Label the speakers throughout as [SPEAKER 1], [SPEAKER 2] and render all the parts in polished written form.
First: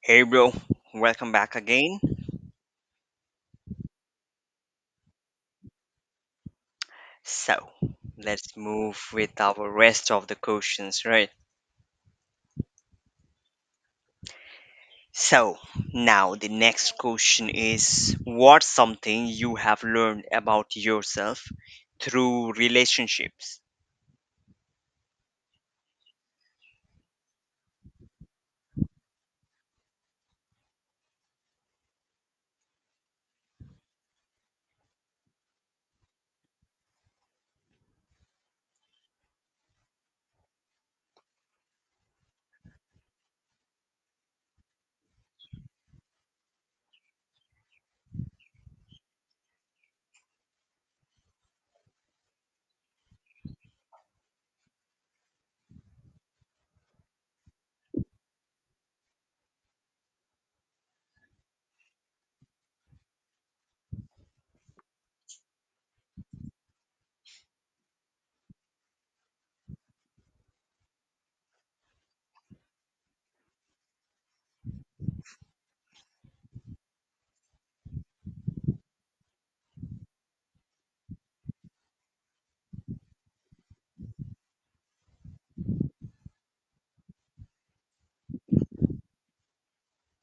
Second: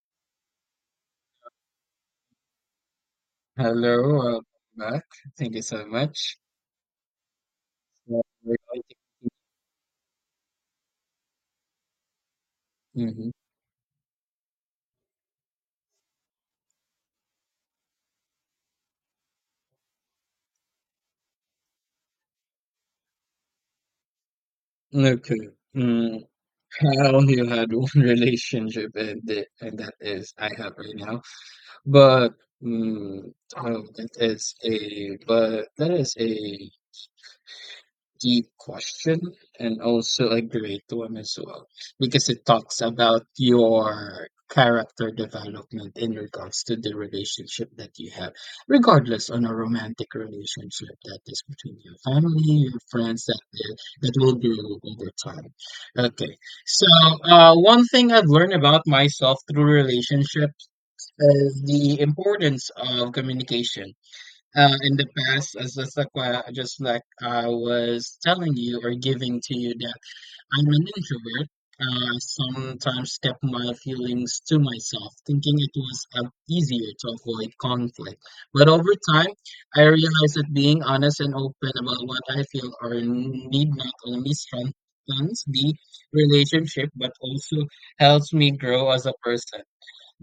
[SPEAKER 1] Hey bro, welcome back again.
[SPEAKER 2] Hello, welcome back. Thank you so much.
[SPEAKER 1] So,
[SPEAKER 2] Uh,
[SPEAKER 1] let's move with our rest of the questions, right?
[SPEAKER 2] Mhm.
[SPEAKER 1] So, now the next question is what's something you have learned about yourself through relationships?
[SPEAKER 2] Okay. Mm, I only had one relationship, and that is I have right now. But mm, oh, that is a deep question, and also a great one as well, because it talks about your character development in regards to the relationship that you have, regardless on a romantic relationship that is between your family, your friends, that will build over time. Okay, so one thing I've learned about myself through relationships is the importance of communication. In the past, just like I was telling you or giving to you, that I'm an introvert. Sometimes kept my feelings to myself, thinking it was easier to avoid conflict. But over time, I realized that being honest and open about what I feel or need not only strengthens the relationship, but also helps me grow as a person.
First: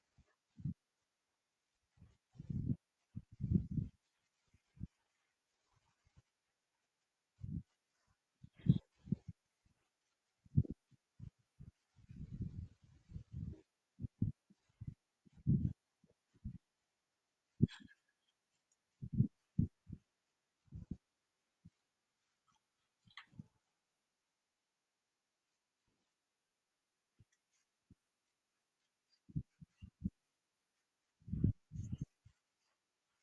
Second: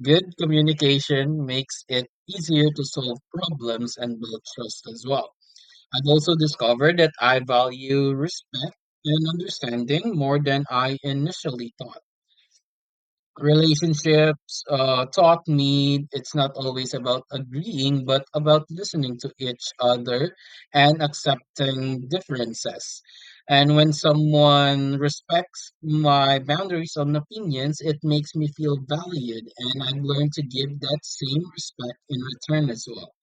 [SPEAKER 2] Good communication makes it easier to solve problems and build trust as well. I've also discovered that I value respect and understanding more than I initially thought. Relationships taught me it's not always about agreeing, but about listening to each other and accepting differences. And when someone respects my boundaries and opinions, it makes me feel valued, and I've learned to give that same respect in return as well.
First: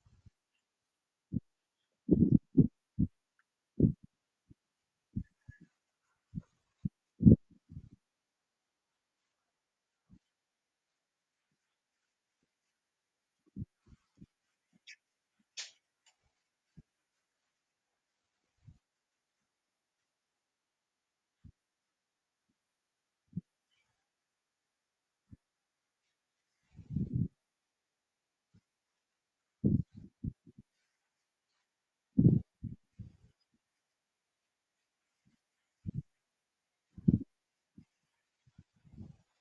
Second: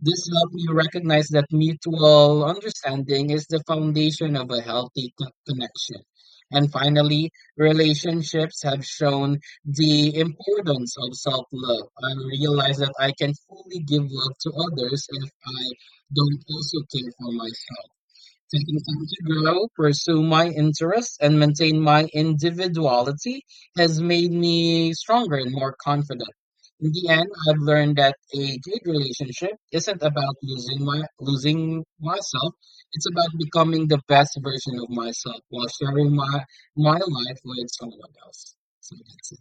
[SPEAKER 2] This helped me recognize that mutual understanding is the foundation of a healthy connection. And finally, relationships have shown the importance of self love. I realize that I can fully give love to others if I don't also care for myself. Continuing to grow, pursue my interests, and maintain my individuality has made me stronger and more confident. In the end, I've learned that a good relationship isn't about losing myself. It's about becoming the best version of myself while sharing my life with someone else. So that's it.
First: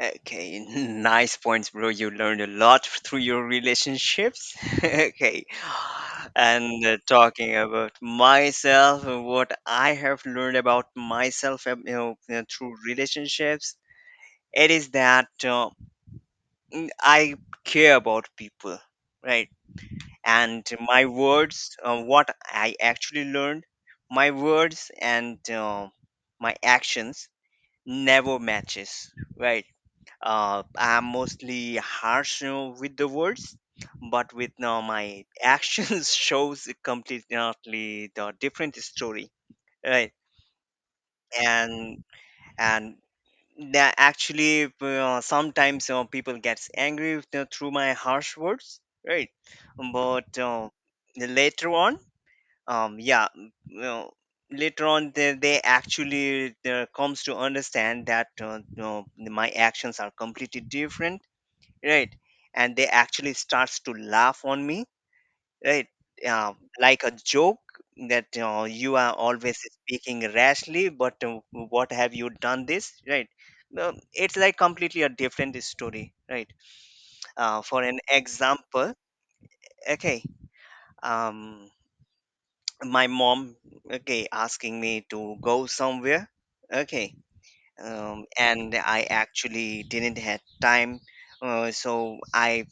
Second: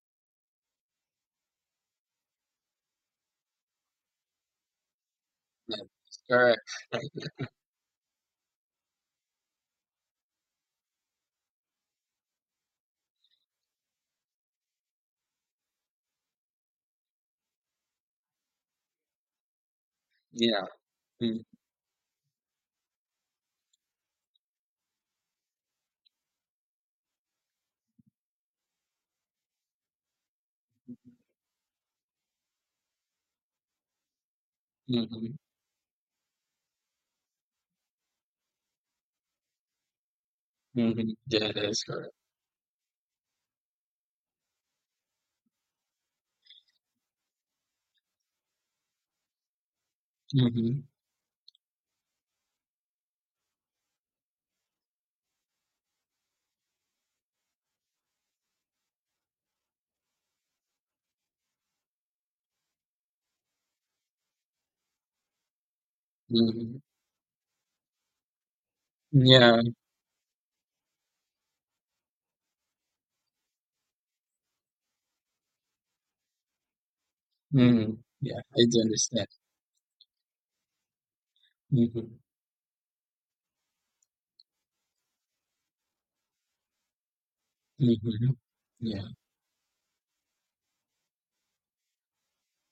[SPEAKER 1] Okay, nice points, bro. You learned a lot through your relationships. Okay.
[SPEAKER 2] That's correct.
[SPEAKER 1] And talking about myself, and what I have learned about myself, through relationships it is that I care about people, right? And
[SPEAKER 2] Yeah.
[SPEAKER 1] my
[SPEAKER 2] Mm-hmm.
[SPEAKER 1] words, what I actually learned, my words and my actions never matches, right? I'm mostly harsh you know, with the words, but with now my
[SPEAKER 2] Mm-hmm.
[SPEAKER 1] actions shows a completely the different story, right?
[SPEAKER 2] Mm-hmm. Yeah, that is
[SPEAKER 1] And
[SPEAKER 2] correct.
[SPEAKER 1] and that actually sometimes people gets angry with, through my harsh words, right, but
[SPEAKER 2] Mm-hmm.
[SPEAKER 1] later on, yeah you know, later on they actually comes to understand that no, my actions are completely different, right, and they actually starts to laugh on me, right? Uh,
[SPEAKER 2] Mm-hmm.
[SPEAKER 1] like a joke that you are always
[SPEAKER 2] Yeah.
[SPEAKER 1] speaking rashly, but what have you done this, right? No, it's like completely a different story, right? For
[SPEAKER 2] Mm-hmm.
[SPEAKER 1] an
[SPEAKER 2] Yeah, I do
[SPEAKER 1] example,
[SPEAKER 2] understand.
[SPEAKER 1] okay, um,
[SPEAKER 2] Mhm.
[SPEAKER 1] my mom, okay, asking me to go somewhere, okay,
[SPEAKER 2] Mhm.
[SPEAKER 1] and I
[SPEAKER 2] Yeah,
[SPEAKER 1] actually didn't have time, so I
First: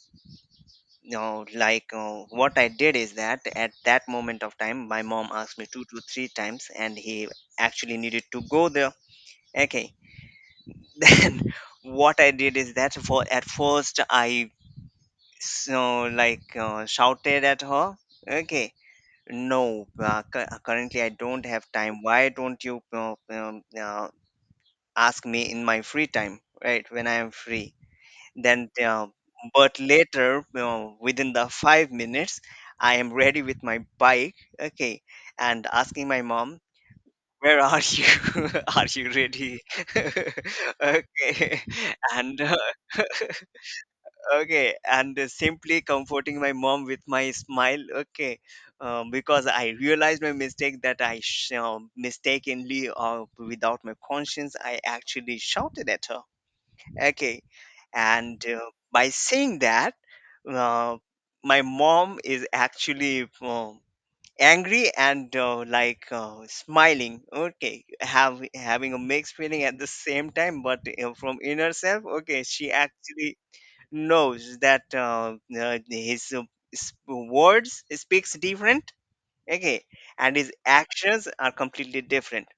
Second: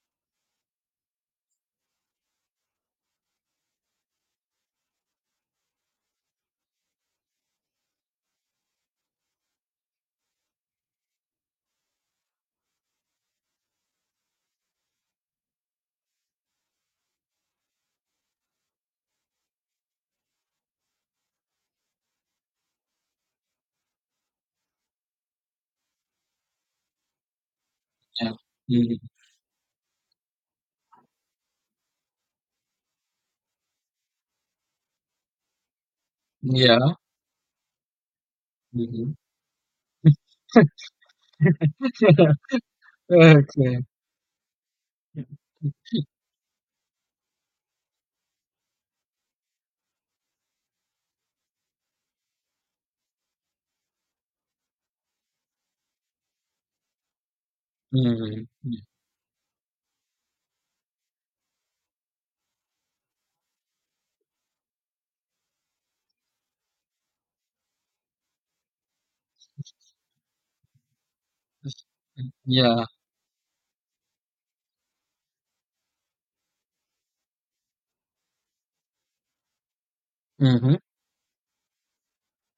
[SPEAKER 1] you know, like what I did is that at that moment of time, my mom asked me two to three times, and he actually needed to go there. Okay, then what I did is that for at first I so like shouted at her. Okay, no, currently I don't have time. Why don't you ask me in my free time, right? When I am free,
[SPEAKER 2] yeah.
[SPEAKER 1] then
[SPEAKER 2] Mhm.
[SPEAKER 1] but later you know, within the 5 minutes I am ready with my bike, okay, and asking my mom,
[SPEAKER 2] Yeah.
[SPEAKER 1] where are you, are you
[SPEAKER 2] Mhm.
[SPEAKER 1] ready? Okay. and
[SPEAKER 2] Okay.
[SPEAKER 1] okay and Simply comforting my mom with my smile, okay, because I realized my mistake that I mistakenly or without my conscience I actually shouted at her. Okay. And
[SPEAKER 2] Mhm.
[SPEAKER 1] by saying that, uh, my mom is actually angry and like smiling. Okay, have having a mixed feeling at the same time, but from inner
[SPEAKER 2] Yes.
[SPEAKER 1] self,
[SPEAKER 2] Mm,
[SPEAKER 1] okay, she
[SPEAKER 2] yeah.
[SPEAKER 1] actually knows that his words speaks different. Okay, and his
[SPEAKER 2] Mhm.
[SPEAKER 1] actions are completely different.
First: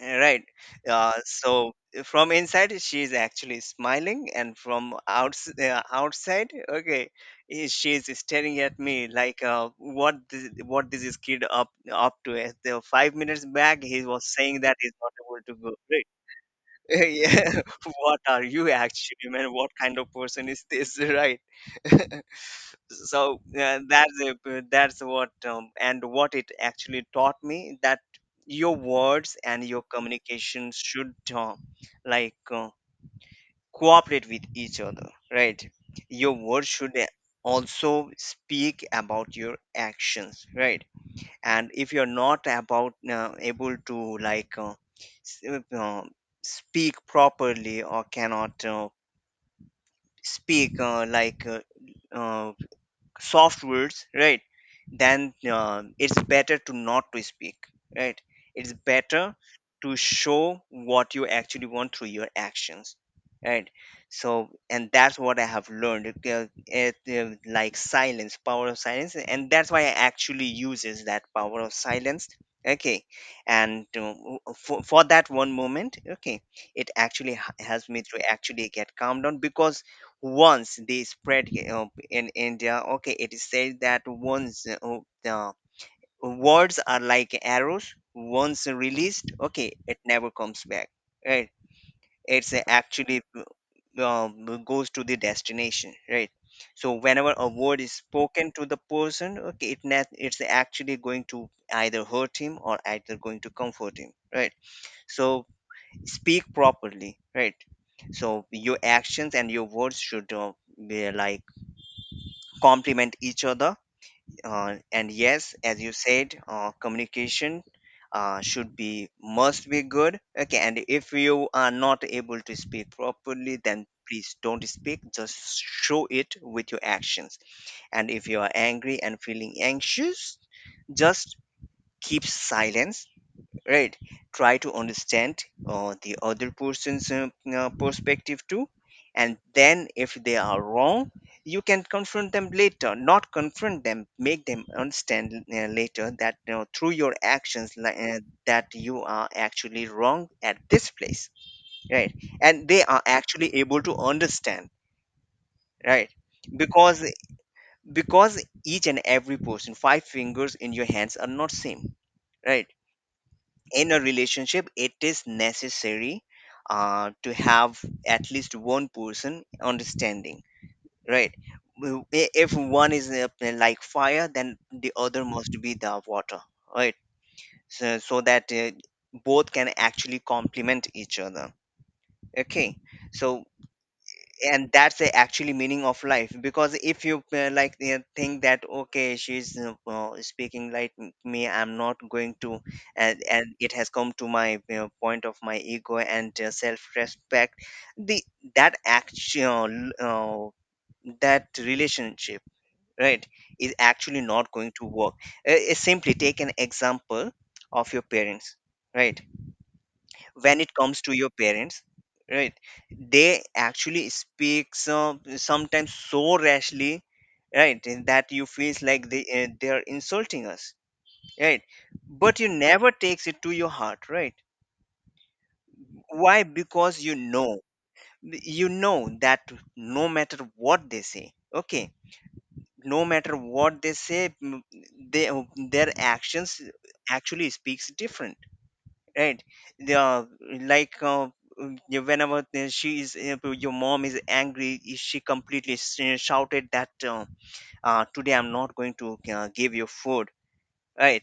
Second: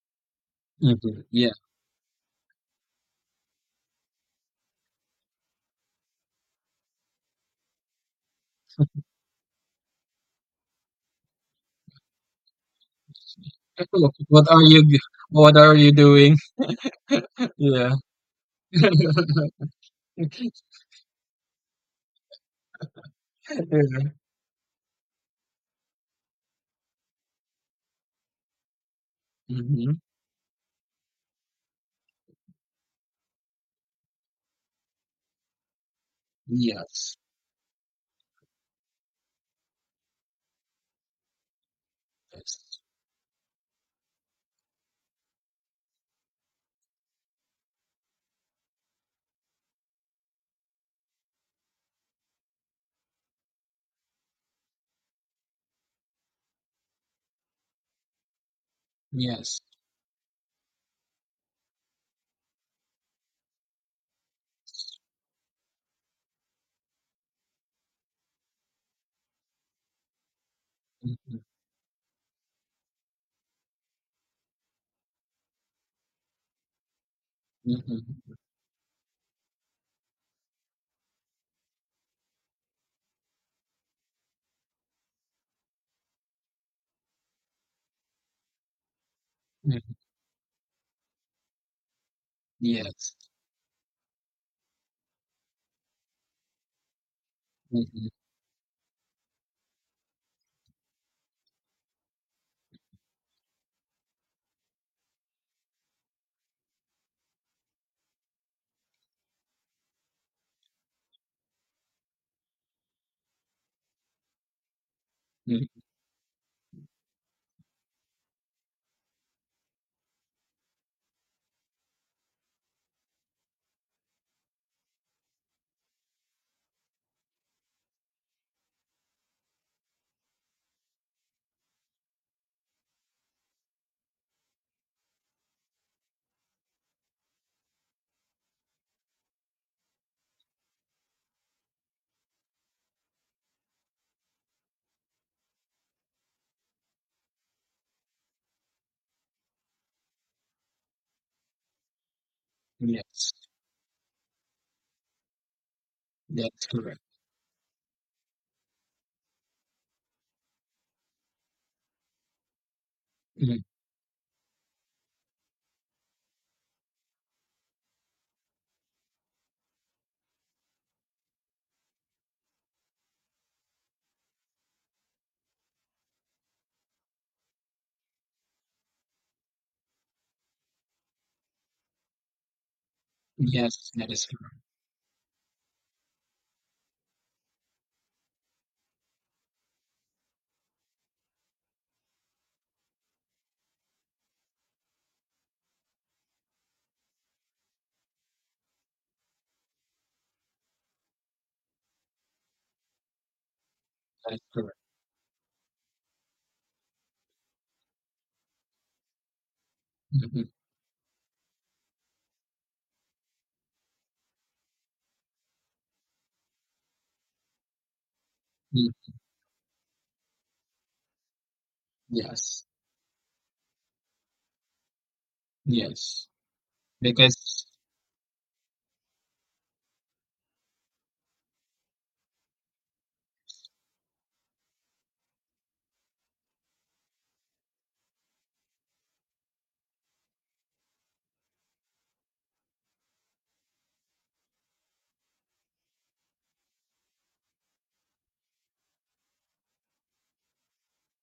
[SPEAKER 1] Right. Uh,
[SPEAKER 2] Mhm. Yeah.
[SPEAKER 1] so eh, from inside, she is actually smiling, and from outside, okay, eh, she is staring at me like, what this is kid up to? Eh, the 5 minutes back, he was
[SPEAKER 2] What
[SPEAKER 1] saying
[SPEAKER 2] are
[SPEAKER 1] that
[SPEAKER 2] you
[SPEAKER 1] he's
[SPEAKER 2] g
[SPEAKER 1] not able to
[SPEAKER 2] what
[SPEAKER 1] go.
[SPEAKER 2] are you
[SPEAKER 1] Right.
[SPEAKER 2] doing?
[SPEAKER 1] Yeah.
[SPEAKER 2] Yeah.
[SPEAKER 1] What are you actually, man? What kind of person is this? Right. So
[SPEAKER 2] Yeah.
[SPEAKER 1] that's it, that's what and what it actually taught me that your words and your
[SPEAKER 2] Mhm.
[SPEAKER 1] communication should like uh, cooperate with each other, right, your words should
[SPEAKER 2] Yes.
[SPEAKER 1] also speak about your actions, right, and if you're not
[SPEAKER 2] Yes.
[SPEAKER 1] about able to s- uh, uh, speak properly or cannot speak uh, soft words, right, then it's better to not to speak, right, it's better
[SPEAKER 2] Yes.
[SPEAKER 1] to show what you actually want through your actions, right. So and that's what I have learned, like silence, power of silence, and that's why I actually uses that
[SPEAKER 2] Mhm.
[SPEAKER 1] power of silence, okay. And for that one moment, okay, it actually helps me to
[SPEAKER 2] Mhm.
[SPEAKER 1] actually get calmed down because once they spread in India, okay, it is said that once the words are like arrows, once released, okay,
[SPEAKER 2] Mhm.
[SPEAKER 1] it never comes back, right? It's
[SPEAKER 2] Yes.
[SPEAKER 1] actually goes to the destination, right? So whenever a word is
[SPEAKER 2] Mhm.
[SPEAKER 1] spoken to the person, okay, it's actually going to either hurt him or either going to comfort him, right? So speak properly, right? So your actions and your words should be like complement each other, and yes
[SPEAKER 2] Mm,
[SPEAKER 1] as you said communication should be must be good, okay, and if you are not able to speak properly then please don't speak, just show it with your actions. And if you are angry and feeling anxious, just keep silence, right, try to understand the other person's perspective too, and then if they are wrong you can confront them later, not confront them, make them understand later that you know, through your actions like, that you are actually wrong at this place, right, and they are
[SPEAKER 2] yes.
[SPEAKER 1] actually able to understand, right.
[SPEAKER 2] That's correct.
[SPEAKER 1] Because because each and every person, five fingers in your hands are not same, right.
[SPEAKER 2] Mm.
[SPEAKER 1] In a relationship it is necessary to have at least one person understanding, right. If one is like fire then the other must be the water, right, so, so that both can actually complement each other, okay. So
[SPEAKER 2] Yes, that is correct.
[SPEAKER 1] and that's the actually meaning of life, because if you think that okay she's well, speaking me, I'm not going to, and it has come to my you know, point of my ego and self-respect, the that actual that relationship, right, is actually
[SPEAKER 2] That is
[SPEAKER 1] not going
[SPEAKER 2] correct.
[SPEAKER 1] to work. Simply take an example of your parents, right.
[SPEAKER 2] Mhm.
[SPEAKER 1] When it comes to your parents, right, they actually speak sometimes so rashly, right, and that you feels
[SPEAKER 2] Mm.
[SPEAKER 1] like they are insulting us, right, but you
[SPEAKER 2] Yes.
[SPEAKER 1] never takes it to your heart, right.
[SPEAKER 2] Yes.
[SPEAKER 1] Why? Because you know,
[SPEAKER 2] Because
[SPEAKER 1] you know that no matter what they say, okay, no matter what they say, they, their actions actually speaks different, right. the like Yeah, whenever she is your mom is angry, she completely shouted that today I'm not going to give you food, right?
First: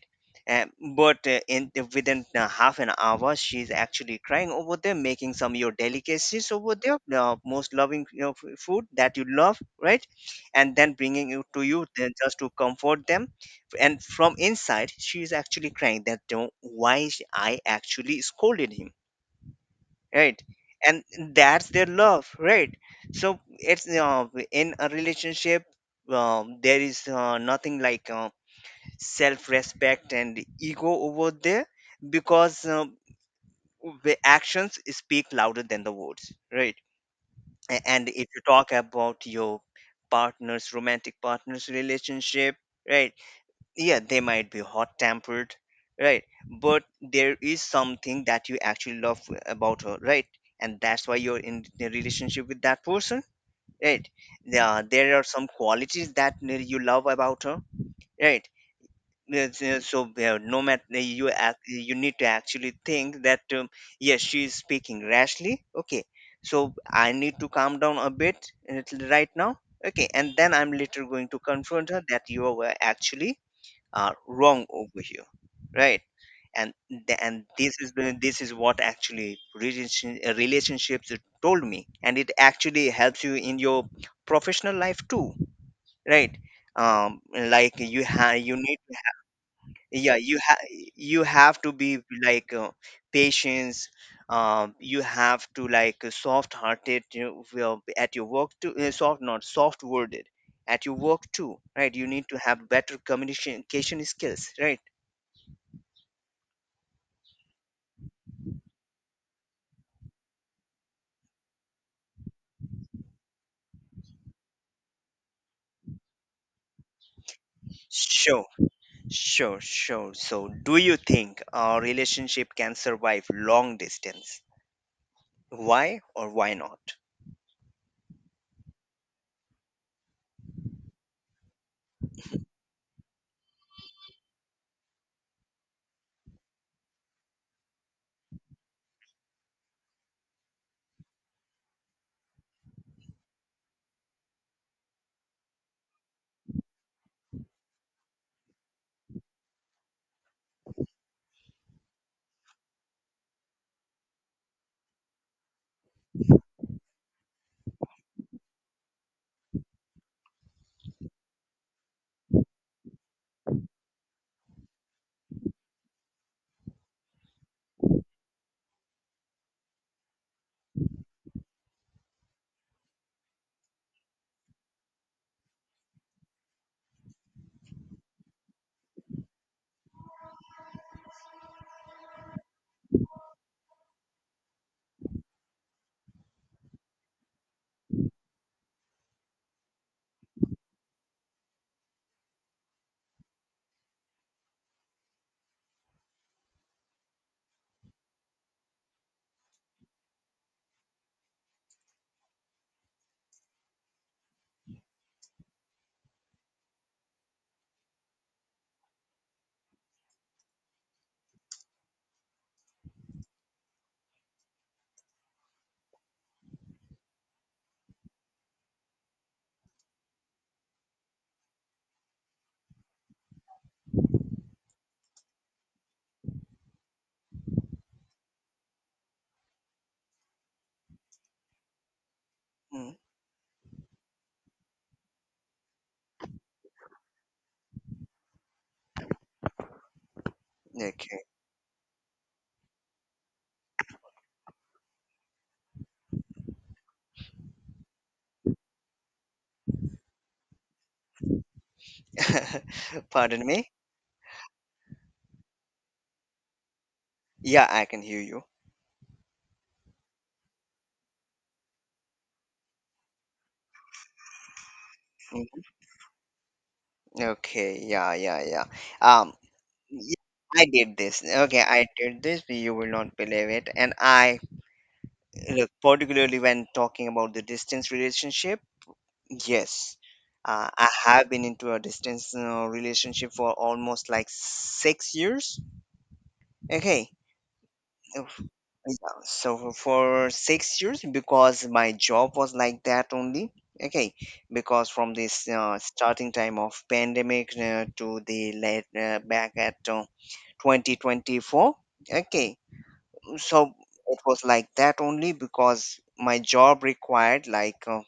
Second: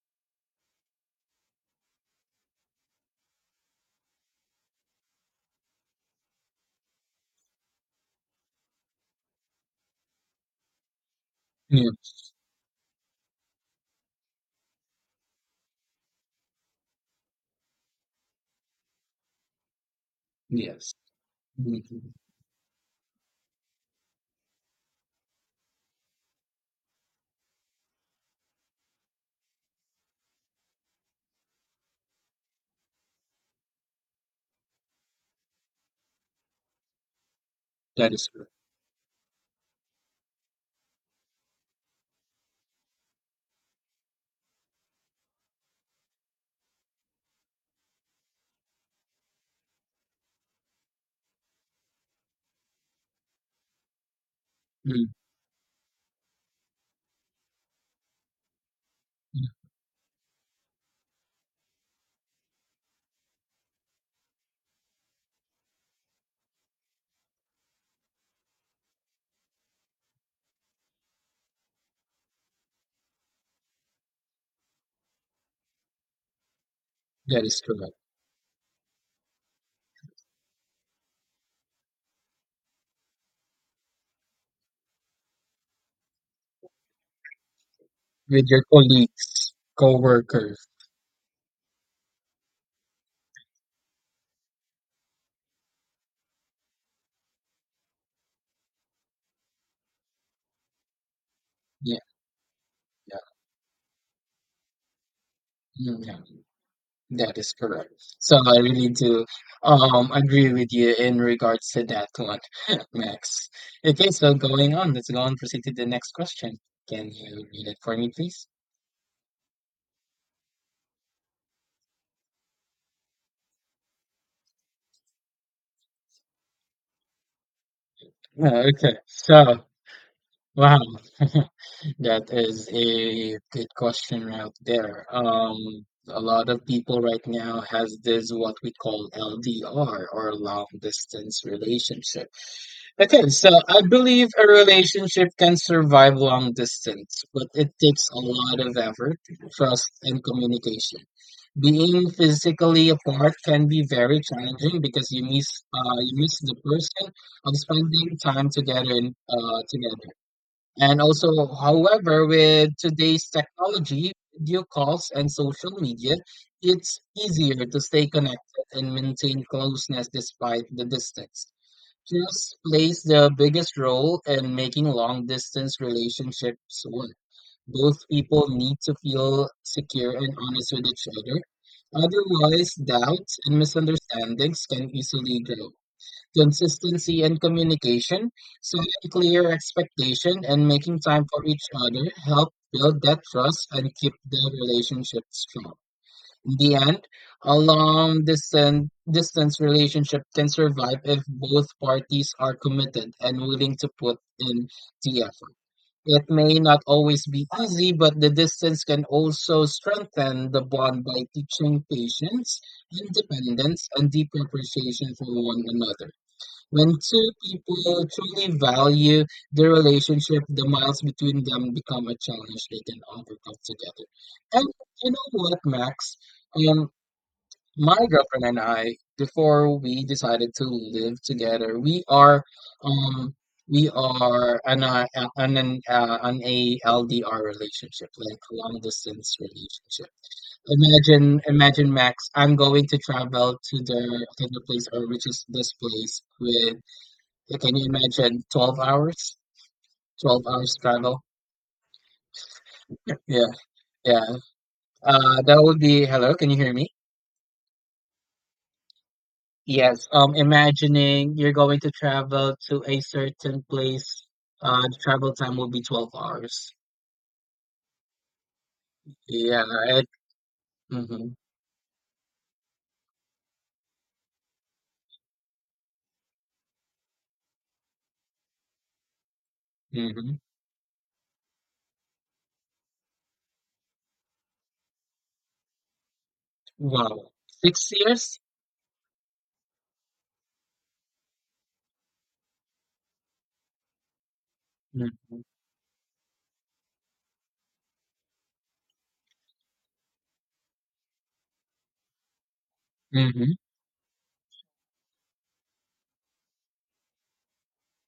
[SPEAKER 1] Um, but in within half an hour, she's actually crying over there, making some your delicacies over there, most loving you know, food that you love, right? And then bringing it to you then
[SPEAKER 2] yes,
[SPEAKER 1] just to comfort them. And from inside, she's actually crying that, "Don't- why I actually scolded him, right?
[SPEAKER 2] yes,
[SPEAKER 1] And that's their
[SPEAKER 2] mhm,
[SPEAKER 1] love, right? So it's in a relationship, there is nothing like self respect and ego over there, because the actions speak louder than the words, right. And
[SPEAKER 2] that
[SPEAKER 1] if
[SPEAKER 2] is
[SPEAKER 1] you
[SPEAKER 2] correct.
[SPEAKER 1] talk about your partner's romantic partner's relationship, right, yeah they might be hot tempered, right, but there is something that you actually love about her, right, and that's why you're in the relationship with that person, right, yeah
[SPEAKER 2] Mm,
[SPEAKER 1] there are some qualities that you love about her, right.
[SPEAKER 2] mm,
[SPEAKER 1] Yes, yes, so no matter you act, you need to actually think that yes, she is speaking rashly. Okay, so I need to calm down a bit till right now. Okay, and then I'm later going to confront her that you were actually wrong over here, right? And
[SPEAKER 2] that is
[SPEAKER 1] this is
[SPEAKER 2] correct.
[SPEAKER 1] the this is what actually relationships told me, and it actually helps you in your professional life too, right? Like you have
[SPEAKER 2] With
[SPEAKER 1] you
[SPEAKER 2] your
[SPEAKER 1] need
[SPEAKER 2] colleagues,
[SPEAKER 1] yeah you have,
[SPEAKER 2] coworkers,
[SPEAKER 1] you have to be like patience, you have to like soft hearted you know, well, at your work too, soft, not soft worded at your work too, right,
[SPEAKER 2] yeah,
[SPEAKER 1] you need to have better
[SPEAKER 2] yeah,
[SPEAKER 1] communication skills, right.
[SPEAKER 2] mm, yeah, that is correct. So I really do agree with you in regards to that one, Max. Okay, so going on, let's go on proceed to the next question. Can you read it for me,
[SPEAKER 1] sure
[SPEAKER 2] please?
[SPEAKER 1] sure sure So do you think a relationship can survive long distance? Why or why not?
[SPEAKER 2] Okay, so wow. That is a good question right there. A lot of people right now has this what we call LDR or long distance relationship. Okay, so I believe a relationship can survive long distance, but it takes a lot of effort, trust, and communication. Being physically apart can be very challenging because you miss the person of spending time together in together. And also, however, with today's technology, video calls and social media, it's easier to stay connected and maintain closeness despite the distance. Trust plays the biggest role in making long distance relationships work. Both people need to feel secure and honest with each other. Otherwise, doubts and misunderstandings can easily grow. Consistency and communication, setting clear expectation and making time for each other, help build that trust and keep the relationship strong. In the end, a long distance relationship can survive if both parties are committed and willing to put in the effort. It may not always be easy, but the distance can also strengthen the bond by teaching patience, independence, and deep appreciation for one another. When two people truly value their relationship, the miles between them become a challenge they can overcome together. And you know what, Max? Um, my girlfriend and I, before we decided to live together,
[SPEAKER 1] Mm,
[SPEAKER 2] um we are on a on an on a LDR relationship, like long distance relationship.
[SPEAKER 1] okay.
[SPEAKER 2] Imagine, imagine, Max. I'm going to travel to the place or which is this place with. Yeah, can you imagine 12 hours? 12 hours travel? Yeah,
[SPEAKER 1] Pardon me?
[SPEAKER 2] yeah. That would be, hello, can you hear me?
[SPEAKER 1] Yeah, I can hear you.
[SPEAKER 2] Yes. Imagining you're going to travel to a certain place, the travel time
[SPEAKER 1] Hmm.
[SPEAKER 2] will be 12 hours.
[SPEAKER 1] Okay, yeah, yeah, yeah. Um,
[SPEAKER 2] Yeah, it.
[SPEAKER 1] y- I did this.
[SPEAKER 2] Mm-hmm,
[SPEAKER 1] Okay, I did this, but you will not believe it. And I look, particularly when talking about the distance relationship, yes,
[SPEAKER 2] mm-hmm.
[SPEAKER 1] I have been into a distance relationship for almost like 6 years. Okay.
[SPEAKER 2] Wow. 6 years?
[SPEAKER 1] Yeah, so for 6 years, because my job was like that only. Okay, because from
[SPEAKER 2] Mm-hmm,
[SPEAKER 1] this starting time of pandemic to the late back at 2024. Okay,
[SPEAKER 2] mm-hmm.
[SPEAKER 1] so it was like that only because my job required like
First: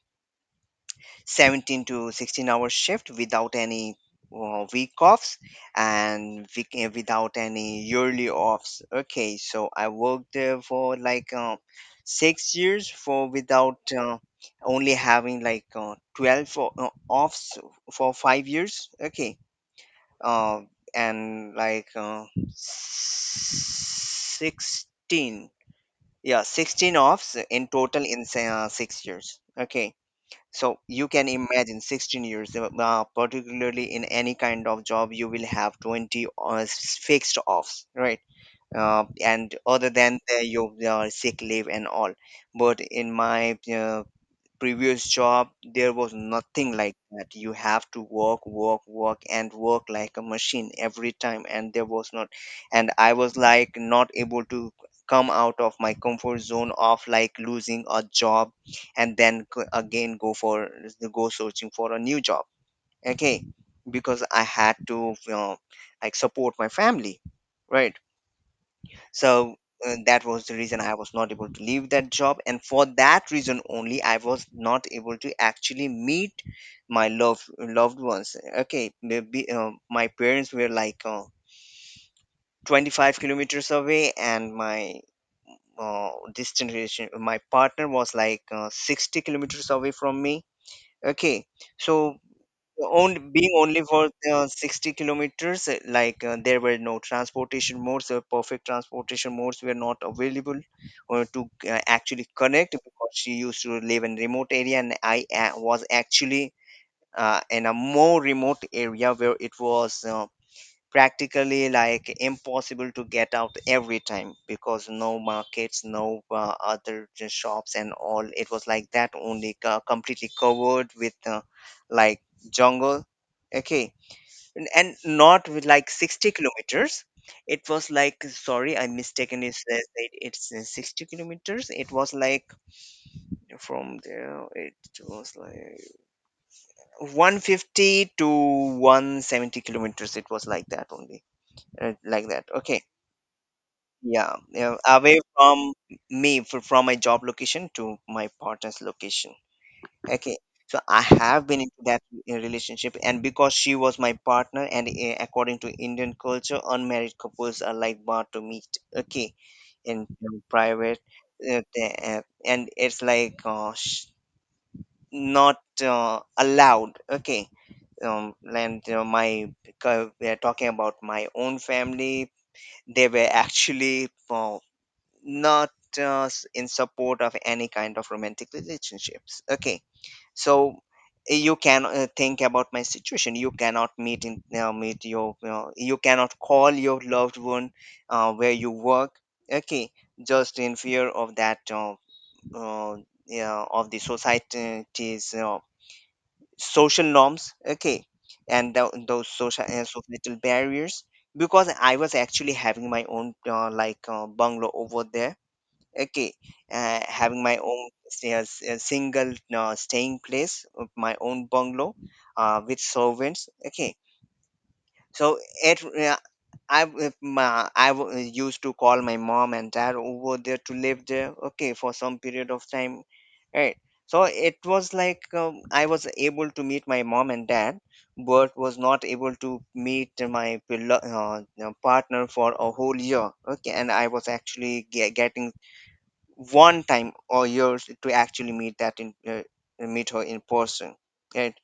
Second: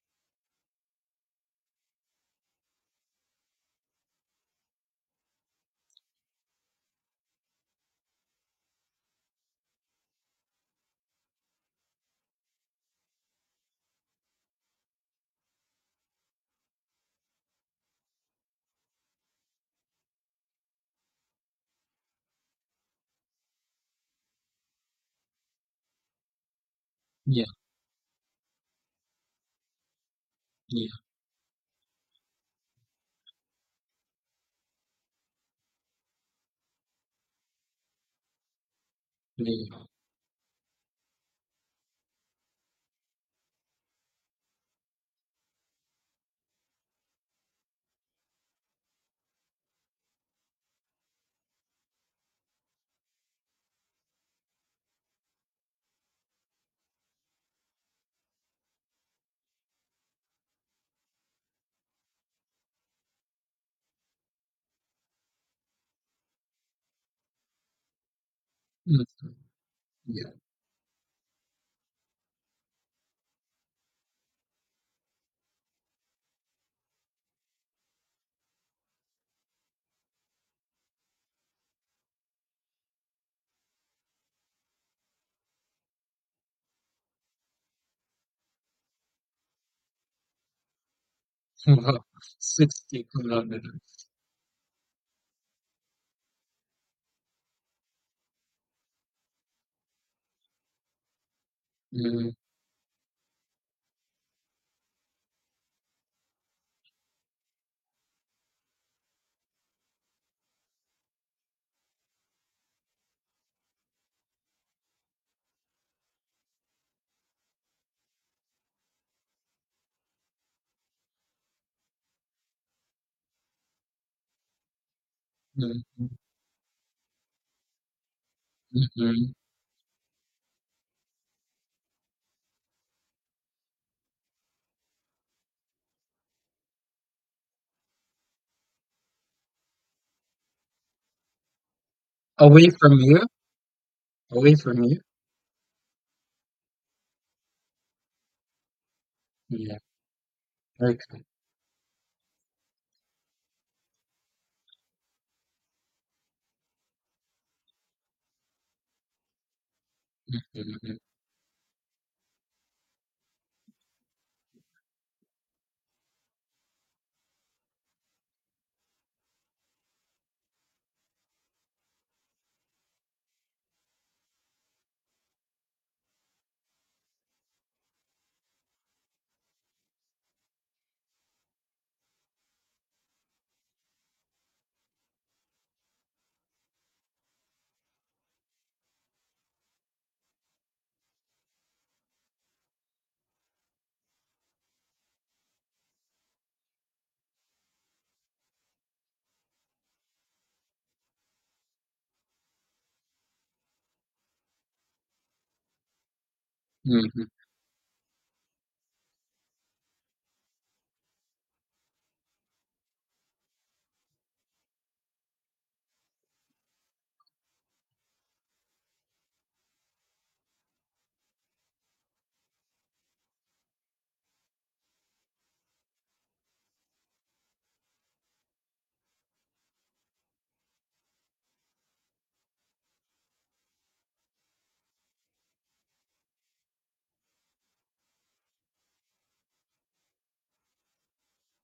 [SPEAKER 1] 17 to 16 hour shift without any week offs and without any yearly offs. Okay, so I worked there for like 6 years for without only having like 12 offs for 5 years. Okay. uh, and like 16, yeah, 16 offs
[SPEAKER 2] Yeah,
[SPEAKER 1] in total in 6 years. Okay, so
[SPEAKER 2] yeah,
[SPEAKER 1] you can imagine 16 years, particularly in any kind of job you will have 20 or fixed offs, right? And
[SPEAKER 2] yeah.
[SPEAKER 1] other than your sick leave and all. But in my previous job there was nothing like that. You have to work, work, work, and work like a machine every time, and there was not and I was like not able to come out of my comfort zone of like losing a job and then again go for, go searching for a new job. Okay, because I had to, you know, like support my family, right?
[SPEAKER 2] Mm-hmm.
[SPEAKER 1] So that
[SPEAKER 2] Yeah.
[SPEAKER 1] was the reason I was not able to leave that job, and for that reason only I was not able to actually meet my loved ones. Okay, maybe my parents were like 25 kilometers away, and my distant relation, my partner, was like 60 kilometers away from me. Okay, so
[SPEAKER 2] Wow. 60
[SPEAKER 1] on being
[SPEAKER 2] kilometers.
[SPEAKER 1] only for 60 kilometers, like there were no transportation modes, perfect transportation modes were not available to actually
[SPEAKER 2] Mm-hmm,
[SPEAKER 1] connect, because she used to live in remote area and I was actually in a more remote area where it was, practically like impossible to get out every time, because no markets, no other shops and all. It was like that only, completely covered with like jungle. Okay. And not with like
[SPEAKER 2] mm-hmm,
[SPEAKER 1] 60 kilometers. It was like, sorry, I
[SPEAKER 2] mm-hmm.
[SPEAKER 1] mistakenly said It's 60 kilometers, it was like from there it was like 150 to 170 kilometers. It was like that only, like that.
[SPEAKER 2] Away
[SPEAKER 1] Okay.
[SPEAKER 2] from you?
[SPEAKER 1] Yeah,
[SPEAKER 2] Away
[SPEAKER 1] yeah,
[SPEAKER 2] from you?
[SPEAKER 1] away from me, from my job location to my partner's location.
[SPEAKER 2] Yeah.
[SPEAKER 1] Okay, so I
[SPEAKER 2] Okay.
[SPEAKER 1] have been into that relationship. And because she was my partner, and according to Indian culture, unmarried couples are like bar to meet. Okay, in
[SPEAKER 2] Mhm,
[SPEAKER 1] private, and it's like not allowed. Okay, and my we are talking about my own family. They were actually, not in support of any kind of romantic relationships. Okay, so you can think about my situation. You cannot meet in meet your, you know, you cannot call your loved one where you work. Okay, just in fear of that, uh, yeah, of the society's social norms. Okay, and those social, societal barriers, because I was actually having my own bungalow over there. Okay,
[SPEAKER 2] mhm.
[SPEAKER 1] having my own a a single staying place of my own bungalow, with servants. Okay, so it if my, used to call my mom and dad over there to live there. Okay, for some period of time, right? So it was like I was able to meet my mom and dad but was not able to meet my you know, partner for a whole year. Okay, and I was actually getting one time or years to actually meet that in meet her in person, right?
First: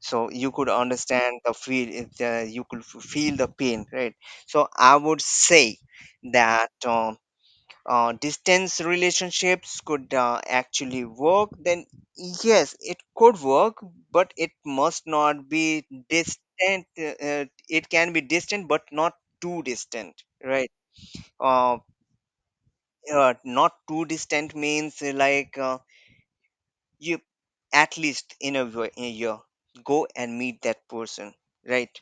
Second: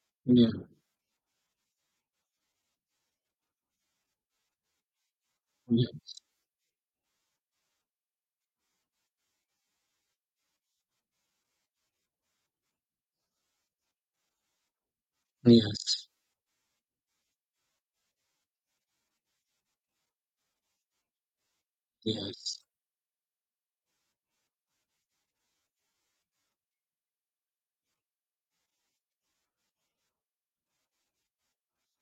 [SPEAKER 1] So
[SPEAKER 2] Yeah,
[SPEAKER 1] you could understand the feel, you could feel the pain, right? So I would say
[SPEAKER 2] yeah.
[SPEAKER 1] that distance relationships could actually work then. Yes, it could work, but it must not be
[SPEAKER 2] Yes,
[SPEAKER 1] distant. It can be distant but not too distant, right? uh,
[SPEAKER 2] yes.
[SPEAKER 1] Not too distant means, you at least in a, in a year, go and meet that person, right?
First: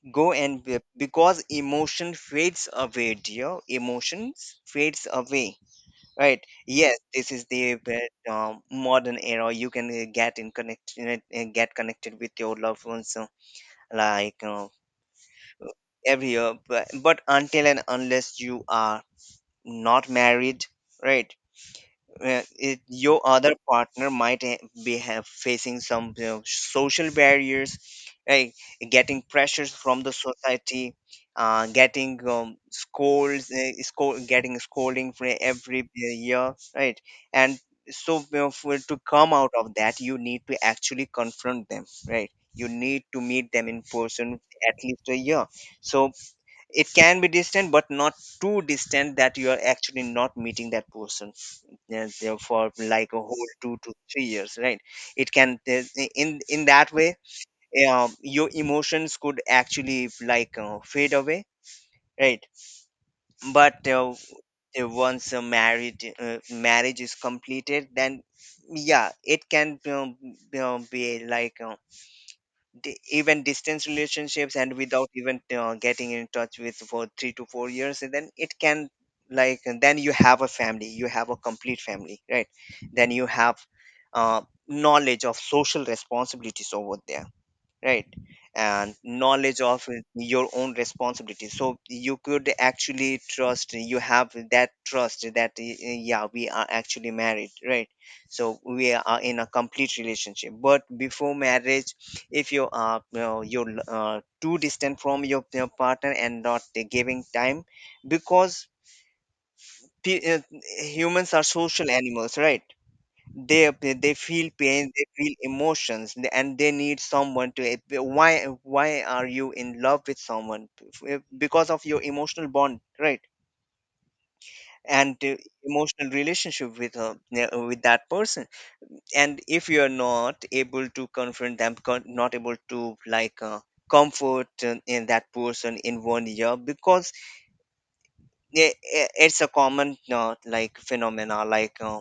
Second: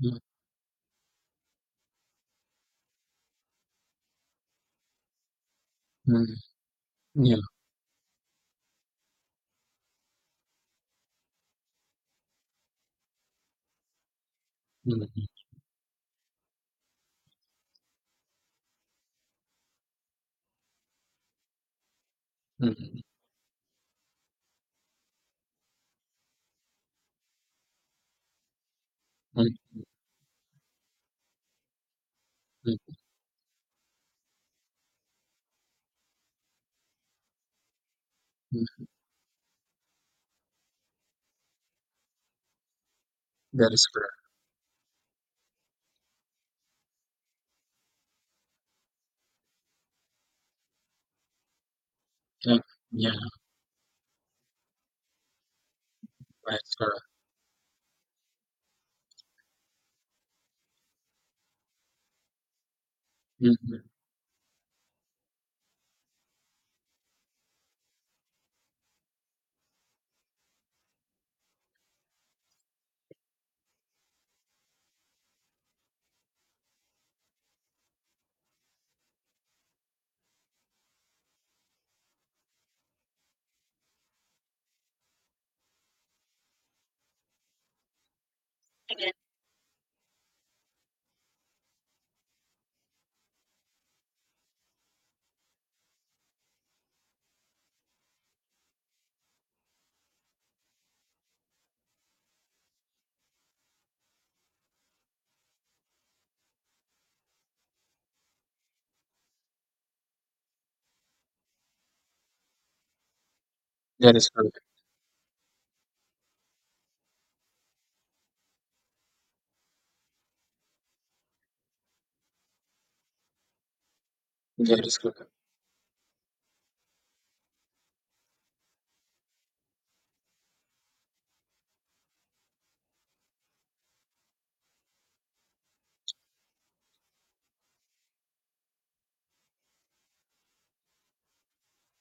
[SPEAKER 2] Mm,
[SPEAKER 1] Go and because emotion fades away, dear, emotions fades away,
[SPEAKER 2] mm,
[SPEAKER 1] right? Yes, this
[SPEAKER 2] yeah.
[SPEAKER 1] is the modern era. You can get in connect, you know, get connected with your loved ones, like uh,
[SPEAKER 2] Mhm,
[SPEAKER 1] every year. But until and unless you are not married, right? It,
[SPEAKER 2] mhm,
[SPEAKER 1] your other partner might ha- be have facing some, you know, social barriers, like getting pressures
[SPEAKER 2] mhm,
[SPEAKER 1] from the society, getting
[SPEAKER 2] mhm,
[SPEAKER 1] getting scolding for every year, right? And so, you know, for,
[SPEAKER 2] mhm.
[SPEAKER 1] to come out of that you need to actually confront them, right? You need to meet them
[SPEAKER 2] That
[SPEAKER 1] in
[SPEAKER 2] is correct.
[SPEAKER 1] person, at least a year. So it can be distant but not too distant that you are actually not meeting that person there
[SPEAKER 2] Yeah,
[SPEAKER 1] for like
[SPEAKER 2] yeah,
[SPEAKER 1] a whole 2 to 3 years, right? It can in
[SPEAKER 2] that's
[SPEAKER 1] that
[SPEAKER 2] correct.
[SPEAKER 1] way your emotions could actually fade away, right?
[SPEAKER 2] Hmm.
[SPEAKER 1] but Once a marriage, marriage is completed, then yeah, it can be like, even distance relationships and without even getting in touch with for 3 to 4 years, and then it can like, and then you have a family, you have a complete family, right? Then you have uh, knowledge of social responsibilities over there, right? And knowledge of your own responsibility, so you could actually trust, you have that trust that, yeah, we are actually married, right? So we are in a complete relationship. But before marriage, if you are, you know, you're too distant from your partner and not giving time, because pe- uh, humans are social animals, right? they they
[SPEAKER 2] That is
[SPEAKER 1] feel
[SPEAKER 2] correct.
[SPEAKER 1] pain, they feel emotions, and they need someone to, why why are you in love with someone? Because of your emotional bond, right?
[SPEAKER 2] That is
[SPEAKER 1] And
[SPEAKER 2] correct.
[SPEAKER 1] emotional relationship with her, yeah, with that person. And if you are not able to confront them, not able to comfort in that person in 1 year, because it's a common phenomena,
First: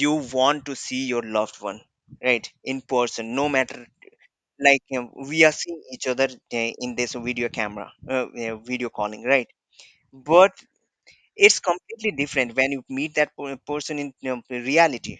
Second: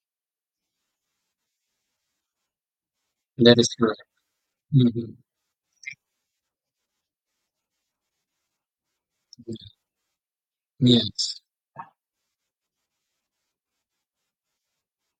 [SPEAKER 1] you want to see your loved one, right, in person, no
[SPEAKER 2] That is
[SPEAKER 1] matter
[SPEAKER 2] correct. Hmm.
[SPEAKER 1] we are seeing each other in this video camera, video calling, right? But
[SPEAKER 2] Yes,
[SPEAKER 1] it's completely different when you meet that person in, you know, reality,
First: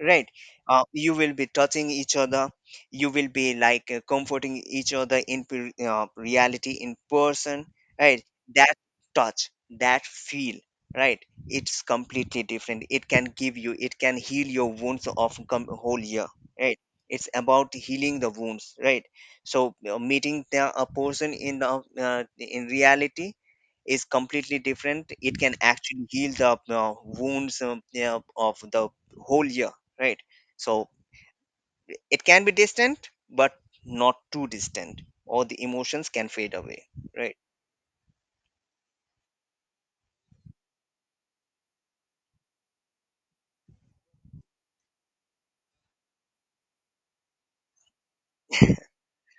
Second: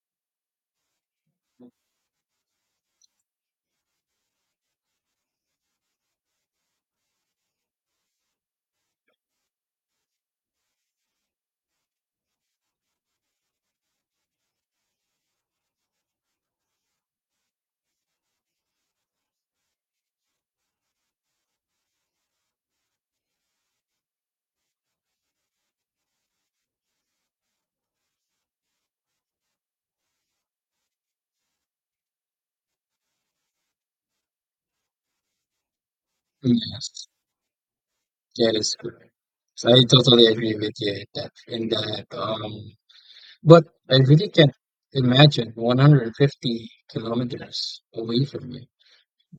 [SPEAKER 1] right? You will be touching each other, you will be comforting each other in reality, in person, right? That touch, that feel, right? It's completely different. It can give you, it can heal your wounds of whole year, right? It's about healing the wounds, right? So meeting the, a person in the in reality, is completely different. It can actually heal the wounds, yeah, of the whole year, right? So it can be distant but not too distant, or the emotions can fade away,
[SPEAKER 2] yes,
[SPEAKER 1] right?
[SPEAKER 2] that is correct. So I totally agree with you in that, but I really can't imagine 150 kilometers away from you.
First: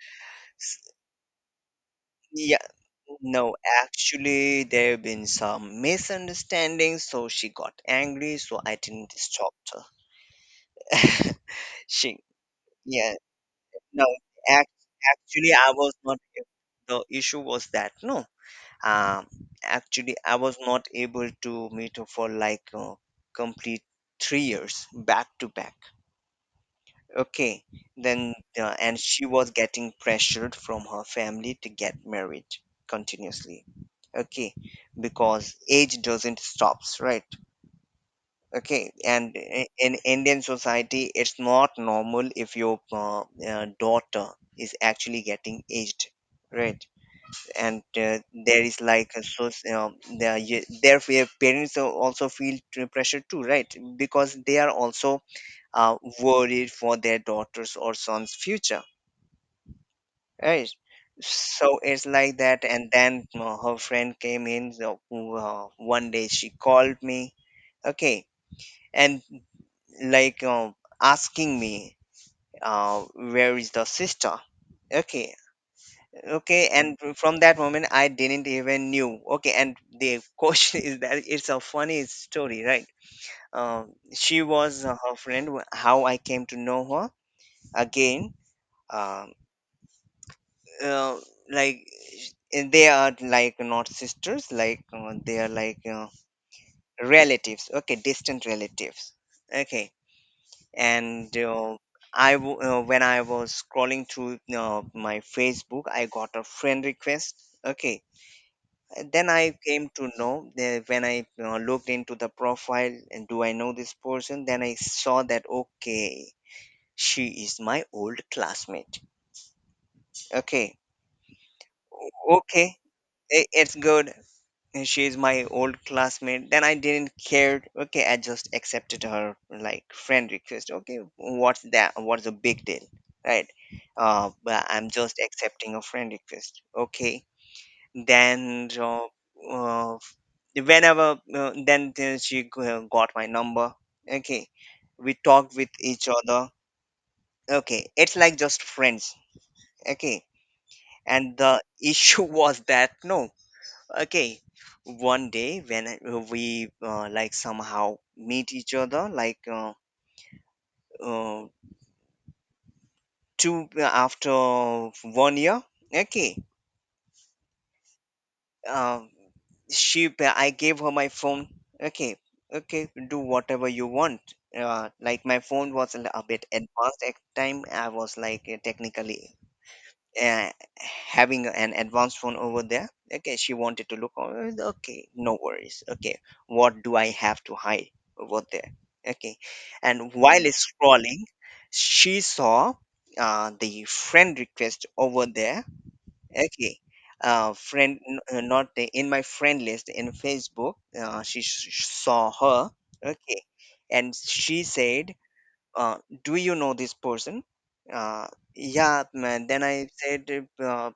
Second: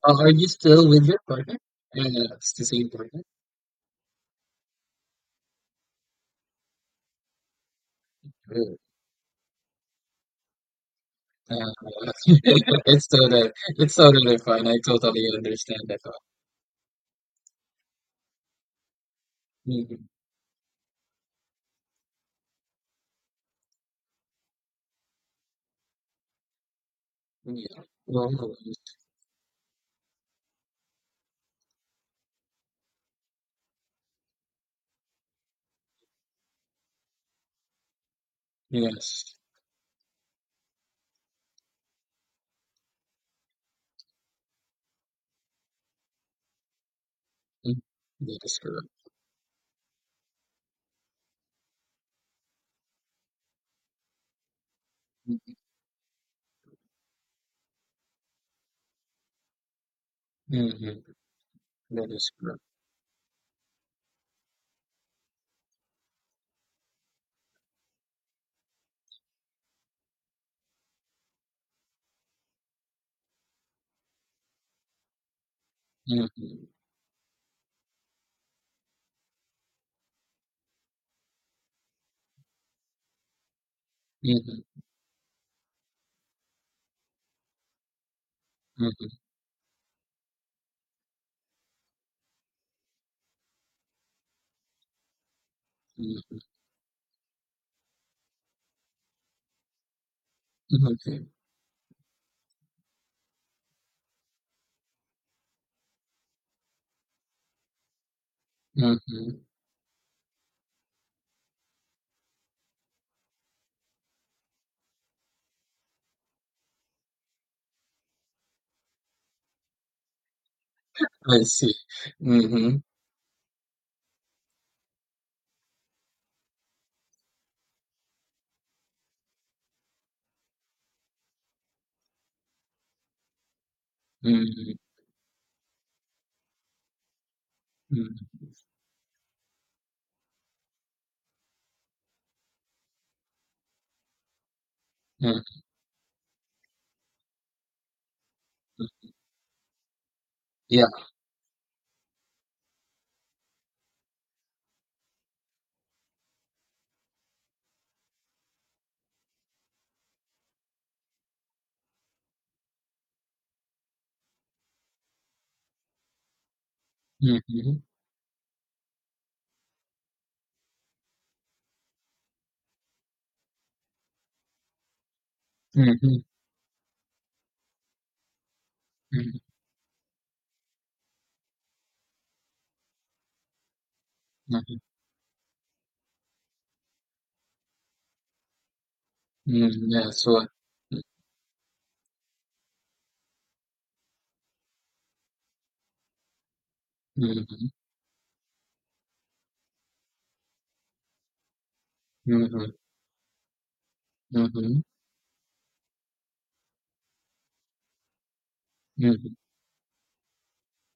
[SPEAKER 2] Are you still
[SPEAKER 1] S-
[SPEAKER 2] with your partner? Yeah, it's the
[SPEAKER 1] yeah,
[SPEAKER 2] same partner.
[SPEAKER 1] no, actually there have been some misunderstandings, so she got angry, so I
[SPEAKER 2] Uh,
[SPEAKER 1] didn't stop her. She,
[SPEAKER 2] it's
[SPEAKER 1] yeah,
[SPEAKER 2] totally, it's
[SPEAKER 1] no,
[SPEAKER 2] totally fine. I
[SPEAKER 1] ac-
[SPEAKER 2] totally
[SPEAKER 1] actually I
[SPEAKER 2] understand
[SPEAKER 1] was
[SPEAKER 2] that.
[SPEAKER 1] not, the issue was that, no, um
[SPEAKER 2] Mm-hmm.
[SPEAKER 1] actually I was not able to meet her for complete 3 years back to back. Okay,
[SPEAKER 2] Yeah. Well,
[SPEAKER 1] then and she was getting pressured from her family to get married continuously. Okay, because age doesn't stops, right? Okay, and
[SPEAKER 2] yes,
[SPEAKER 1] in Indian society, it's not normal if your daughter is actually getting aged, right?
[SPEAKER 2] mm,
[SPEAKER 1] And
[SPEAKER 2] that is
[SPEAKER 1] there is
[SPEAKER 2] correct.
[SPEAKER 1] like a so there therefore parents also feel pressure too, right? Because they are also uh, worried for their daughters or sons future, right?
[SPEAKER 2] Mm-hmm.
[SPEAKER 1] So it's
[SPEAKER 2] That is
[SPEAKER 1] like
[SPEAKER 2] correct.
[SPEAKER 1] that. And then her friend came in, so one day she called me, okay, and like uh, asking me, where is the sister? Okay.
[SPEAKER 2] Mm-hmm.
[SPEAKER 1] Okay, and from that moment, I didn't even knew. Okay, and the question is that, it's a funny story, right? She
[SPEAKER 2] Mm-hmm.
[SPEAKER 1] was her friend. How I came to know her again,
[SPEAKER 2] Mm-hmm.
[SPEAKER 1] um, uh, like and they are like not sisters, they are
[SPEAKER 2] Mm-hmm.
[SPEAKER 1] relatives. Okay, distant relatives. Okay,
[SPEAKER 2] Okay.
[SPEAKER 1] and when I was scrolling through my Facebook, I got a friend request. Okay, then
[SPEAKER 2] Mm-hmm.
[SPEAKER 1] I came to know that, when I looked into the profile and do I know this person, then I saw that, okay, she is my old classmate. Okay,
[SPEAKER 2] I see.
[SPEAKER 1] okay,
[SPEAKER 2] Mm-hmm.
[SPEAKER 1] it's good. And She is my old classmate. Then I didn't care. Okay, I just accepted her like friend request. Okay, what's that? What's the big deal, right? But
[SPEAKER 2] Mm-hmm.
[SPEAKER 1] I'm just accepting a friend request. Okay.
[SPEAKER 2] Mm-hmm.
[SPEAKER 1] Then uh, whenever then she got my number. Okay, we talked
[SPEAKER 2] Mm-hmm.
[SPEAKER 1] with each other. Okay, it's like just friends. Okay,
[SPEAKER 2] Yeah.
[SPEAKER 1] and the issue was that no. Okay, one day when we like somehow meet each other, uh, two, after 1 year. Okay,
[SPEAKER 2] Mm-hmm.
[SPEAKER 1] um, she I gave her my phone. Okay, okay, do whatever you want. Like my phone was a a
[SPEAKER 2] Mm-hmm.
[SPEAKER 1] bit advanced at time, I was like technically
[SPEAKER 2] Mm-hmm.
[SPEAKER 1] uh, having an advanced phone over there. Okay, she wanted to look over.
[SPEAKER 2] Mm-hmm.
[SPEAKER 1] Okay, no worries. Okay, what do I have to hide over there? Okay.
[SPEAKER 2] Mm-hmm.
[SPEAKER 1] And
[SPEAKER 2] That's
[SPEAKER 1] while
[SPEAKER 2] what.
[SPEAKER 1] it's scrolling, she saw the friend request over there. Okay.
[SPEAKER 2] Mm-hmm.
[SPEAKER 1] Friend, not in my friend list in Facebook. She saw her.
[SPEAKER 2] Mm-hmm.
[SPEAKER 1] Okay, and she
[SPEAKER 2] Mm-hmm.
[SPEAKER 1] said, uh, "Do you know this person?" Uh, yeah,
[SPEAKER 2] Mhm,
[SPEAKER 1] man. Then I said, uh,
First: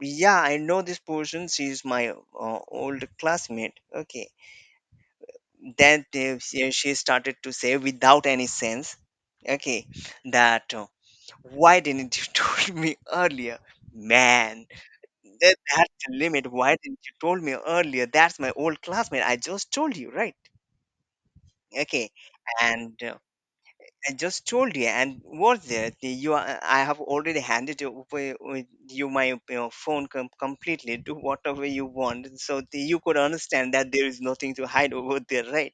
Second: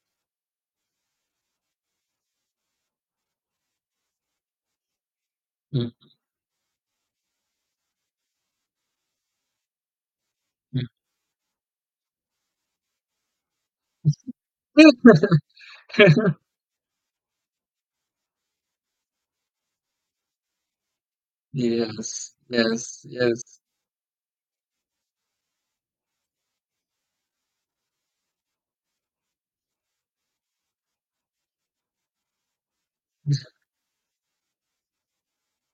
[SPEAKER 1] "Yeah, I know this person. She's my old classmate." Okay.
[SPEAKER 2] mhm,
[SPEAKER 1] She started to say, without any sense, okay, that
[SPEAKER 2] mhm.
[SPEAKER 1] why didn't you told me earlier, man? That's the limit. Why didn't you told me earlier? That's my old classmate. I just told you, right? Okay,
[SPEAKER 2] Yes,
[SPEAKER 1] and
[SPEAKER 2] yes,
[SPEAKER 1] uh,
[SPEAKER 2] yes.
[SPEAKER 1] I just told you. And what's there? You, are, I have already handed you, over- with you my phone completely. Do whatever you want, so the, you could understand that there is nothing to hide over there, right?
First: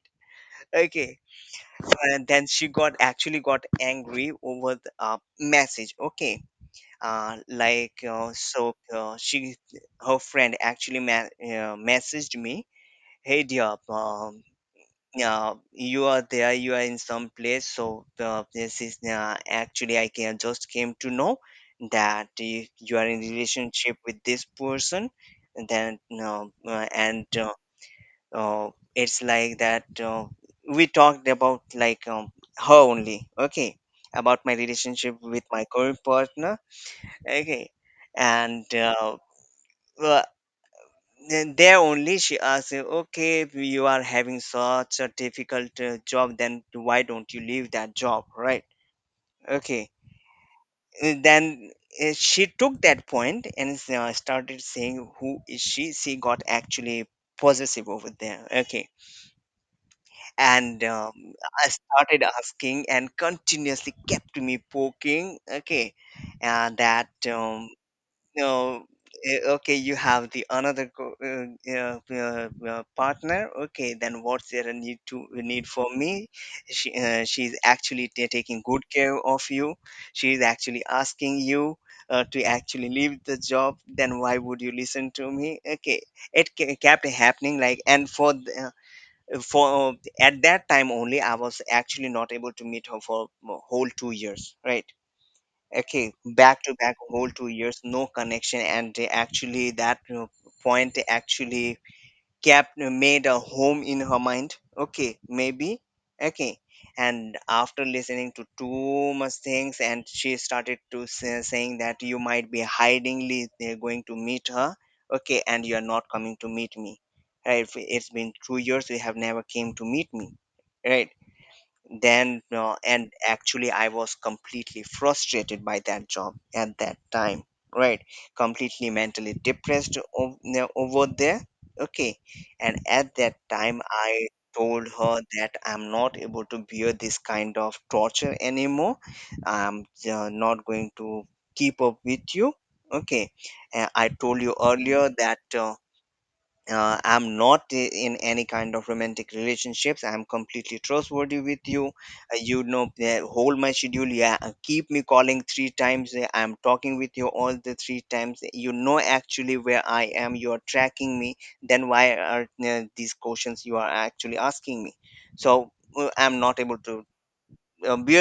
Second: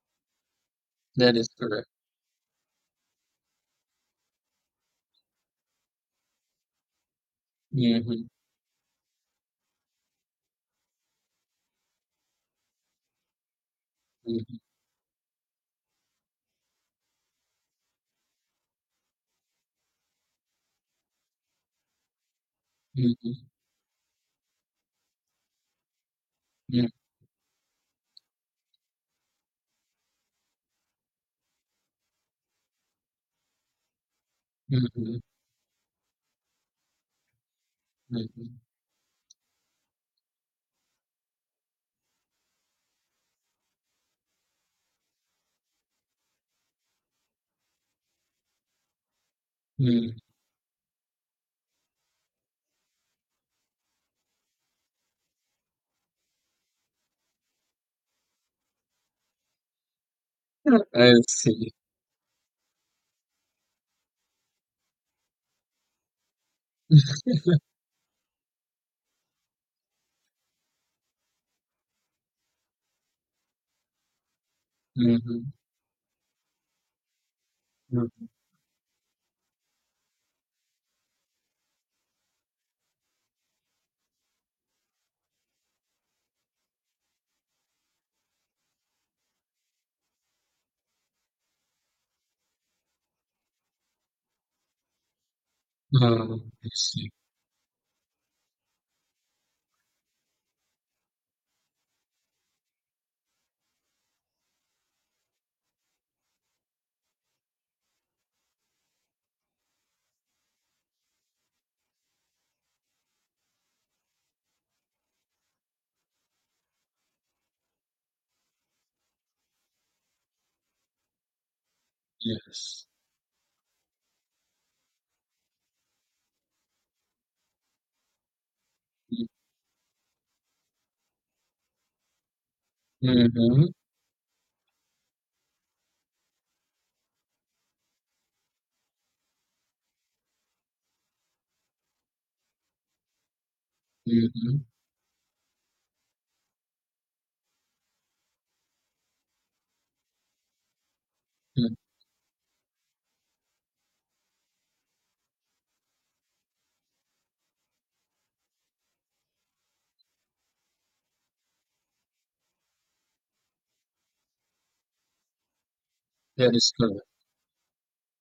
[SPEAKER 1] Okay,
[SPEAKER 2] That is correct.
[SPEAKER 1] and then she got actually got angry over the message. Okay,
[SPEAKER 2] Mhm,
[SPEAKER 1] she her friend actually messaged me, hey dear,
[SPEAKER 2] mhm,
[SPEAKER 1] you are there, you are in some place, so this is actually I can just came to know that you are in
[SPEAKER 2] mhm,
[SPEAKER 1] relationship with this person. And then
[SPEAKER 2] mhm,
[SPEAKER 1] and it's like that, we talked about, like, her only, okay, about my relationship
[SPEAKER 2] mhm,
[SPEAKER 1] with my current partner. Okay.
[SPEAKER 2] mhm,
[SPEAKER 1] And well, then there only she asked him, okay, you are having such a difficult job, then why don't you leave that job, right? Okay.
[SPEAKER 2] mhm.
[SPEAKER 1] And then she took that point and started saying, who is she? She got actually possessive over there. Okay. And
[SPEAKER 2] I
[SPEAKER 1] I
[SPEAKER 2] see.
[SPEAKER 1] started asking and continuously kept me poking. Okay. And that no, okay, you have the another partner. Okay, then what's there, a
[SPEAKER 2] Mhm,
[SPEAKER 1] need for me? She's actually
[SPEAKER 2] mhm.
[SPEAKER 1] taking good care of you. She's actually asking you to actually leave the job. Then why would you listen to me? Okay, it kept happening like, and for the, for at that time only I was actually not able to meet her for a whole 2 years, right? Okay,
[SPEAKER 2] Oh,
[SPEAKER 1] back
[SPEAKER 2] I
[SPEAKER 1] to back
[SPEAKER 2] see.
[SPEAKER 1] whole 2 years, no connection, and they actually that, you know, point actually kept, made a home in her mind. Okay, maybe. Okay. And after listening to too much things, and she started to saying that you might be hidingly they're going to meet her, okay, and you're not coming to meet me, right? If it's been 2 years, you have never came to meet me, right? Then
[SPEAKER 2] Yes.
[SPEAKER 1] and actually I was completely frustrated by that job at that time, right? Completely
[SPEAKER 2] Mhm,
[SPEAKER 1] mentally depressed over there. Okay. And at that
[SPEAKER 2] mhm,
[SPEAKER 1] time I told her that I'm not able to bear this kind of torture anymore. I'm not going to keep up with you. Okay. And I told you
[SPEAKER 2] mhm.
[SPEAKER 1] earlier that I'm not in any kind of romantic relationships. I'm completely trustworthy with you. You know, hold my schedule. Yeah, keep me calling three times. I'm talking with you all the three times. You know actually where I am. You're tracking me. Then why are these questions you are actually asking me? So I'm
[SPEAKER 2] That
[SPEAKER 1] not
[SPEAKER 2] is
[SPEAKER 1] able to
[SPEAKER 2] correct.
[SPEAKER 1] bear this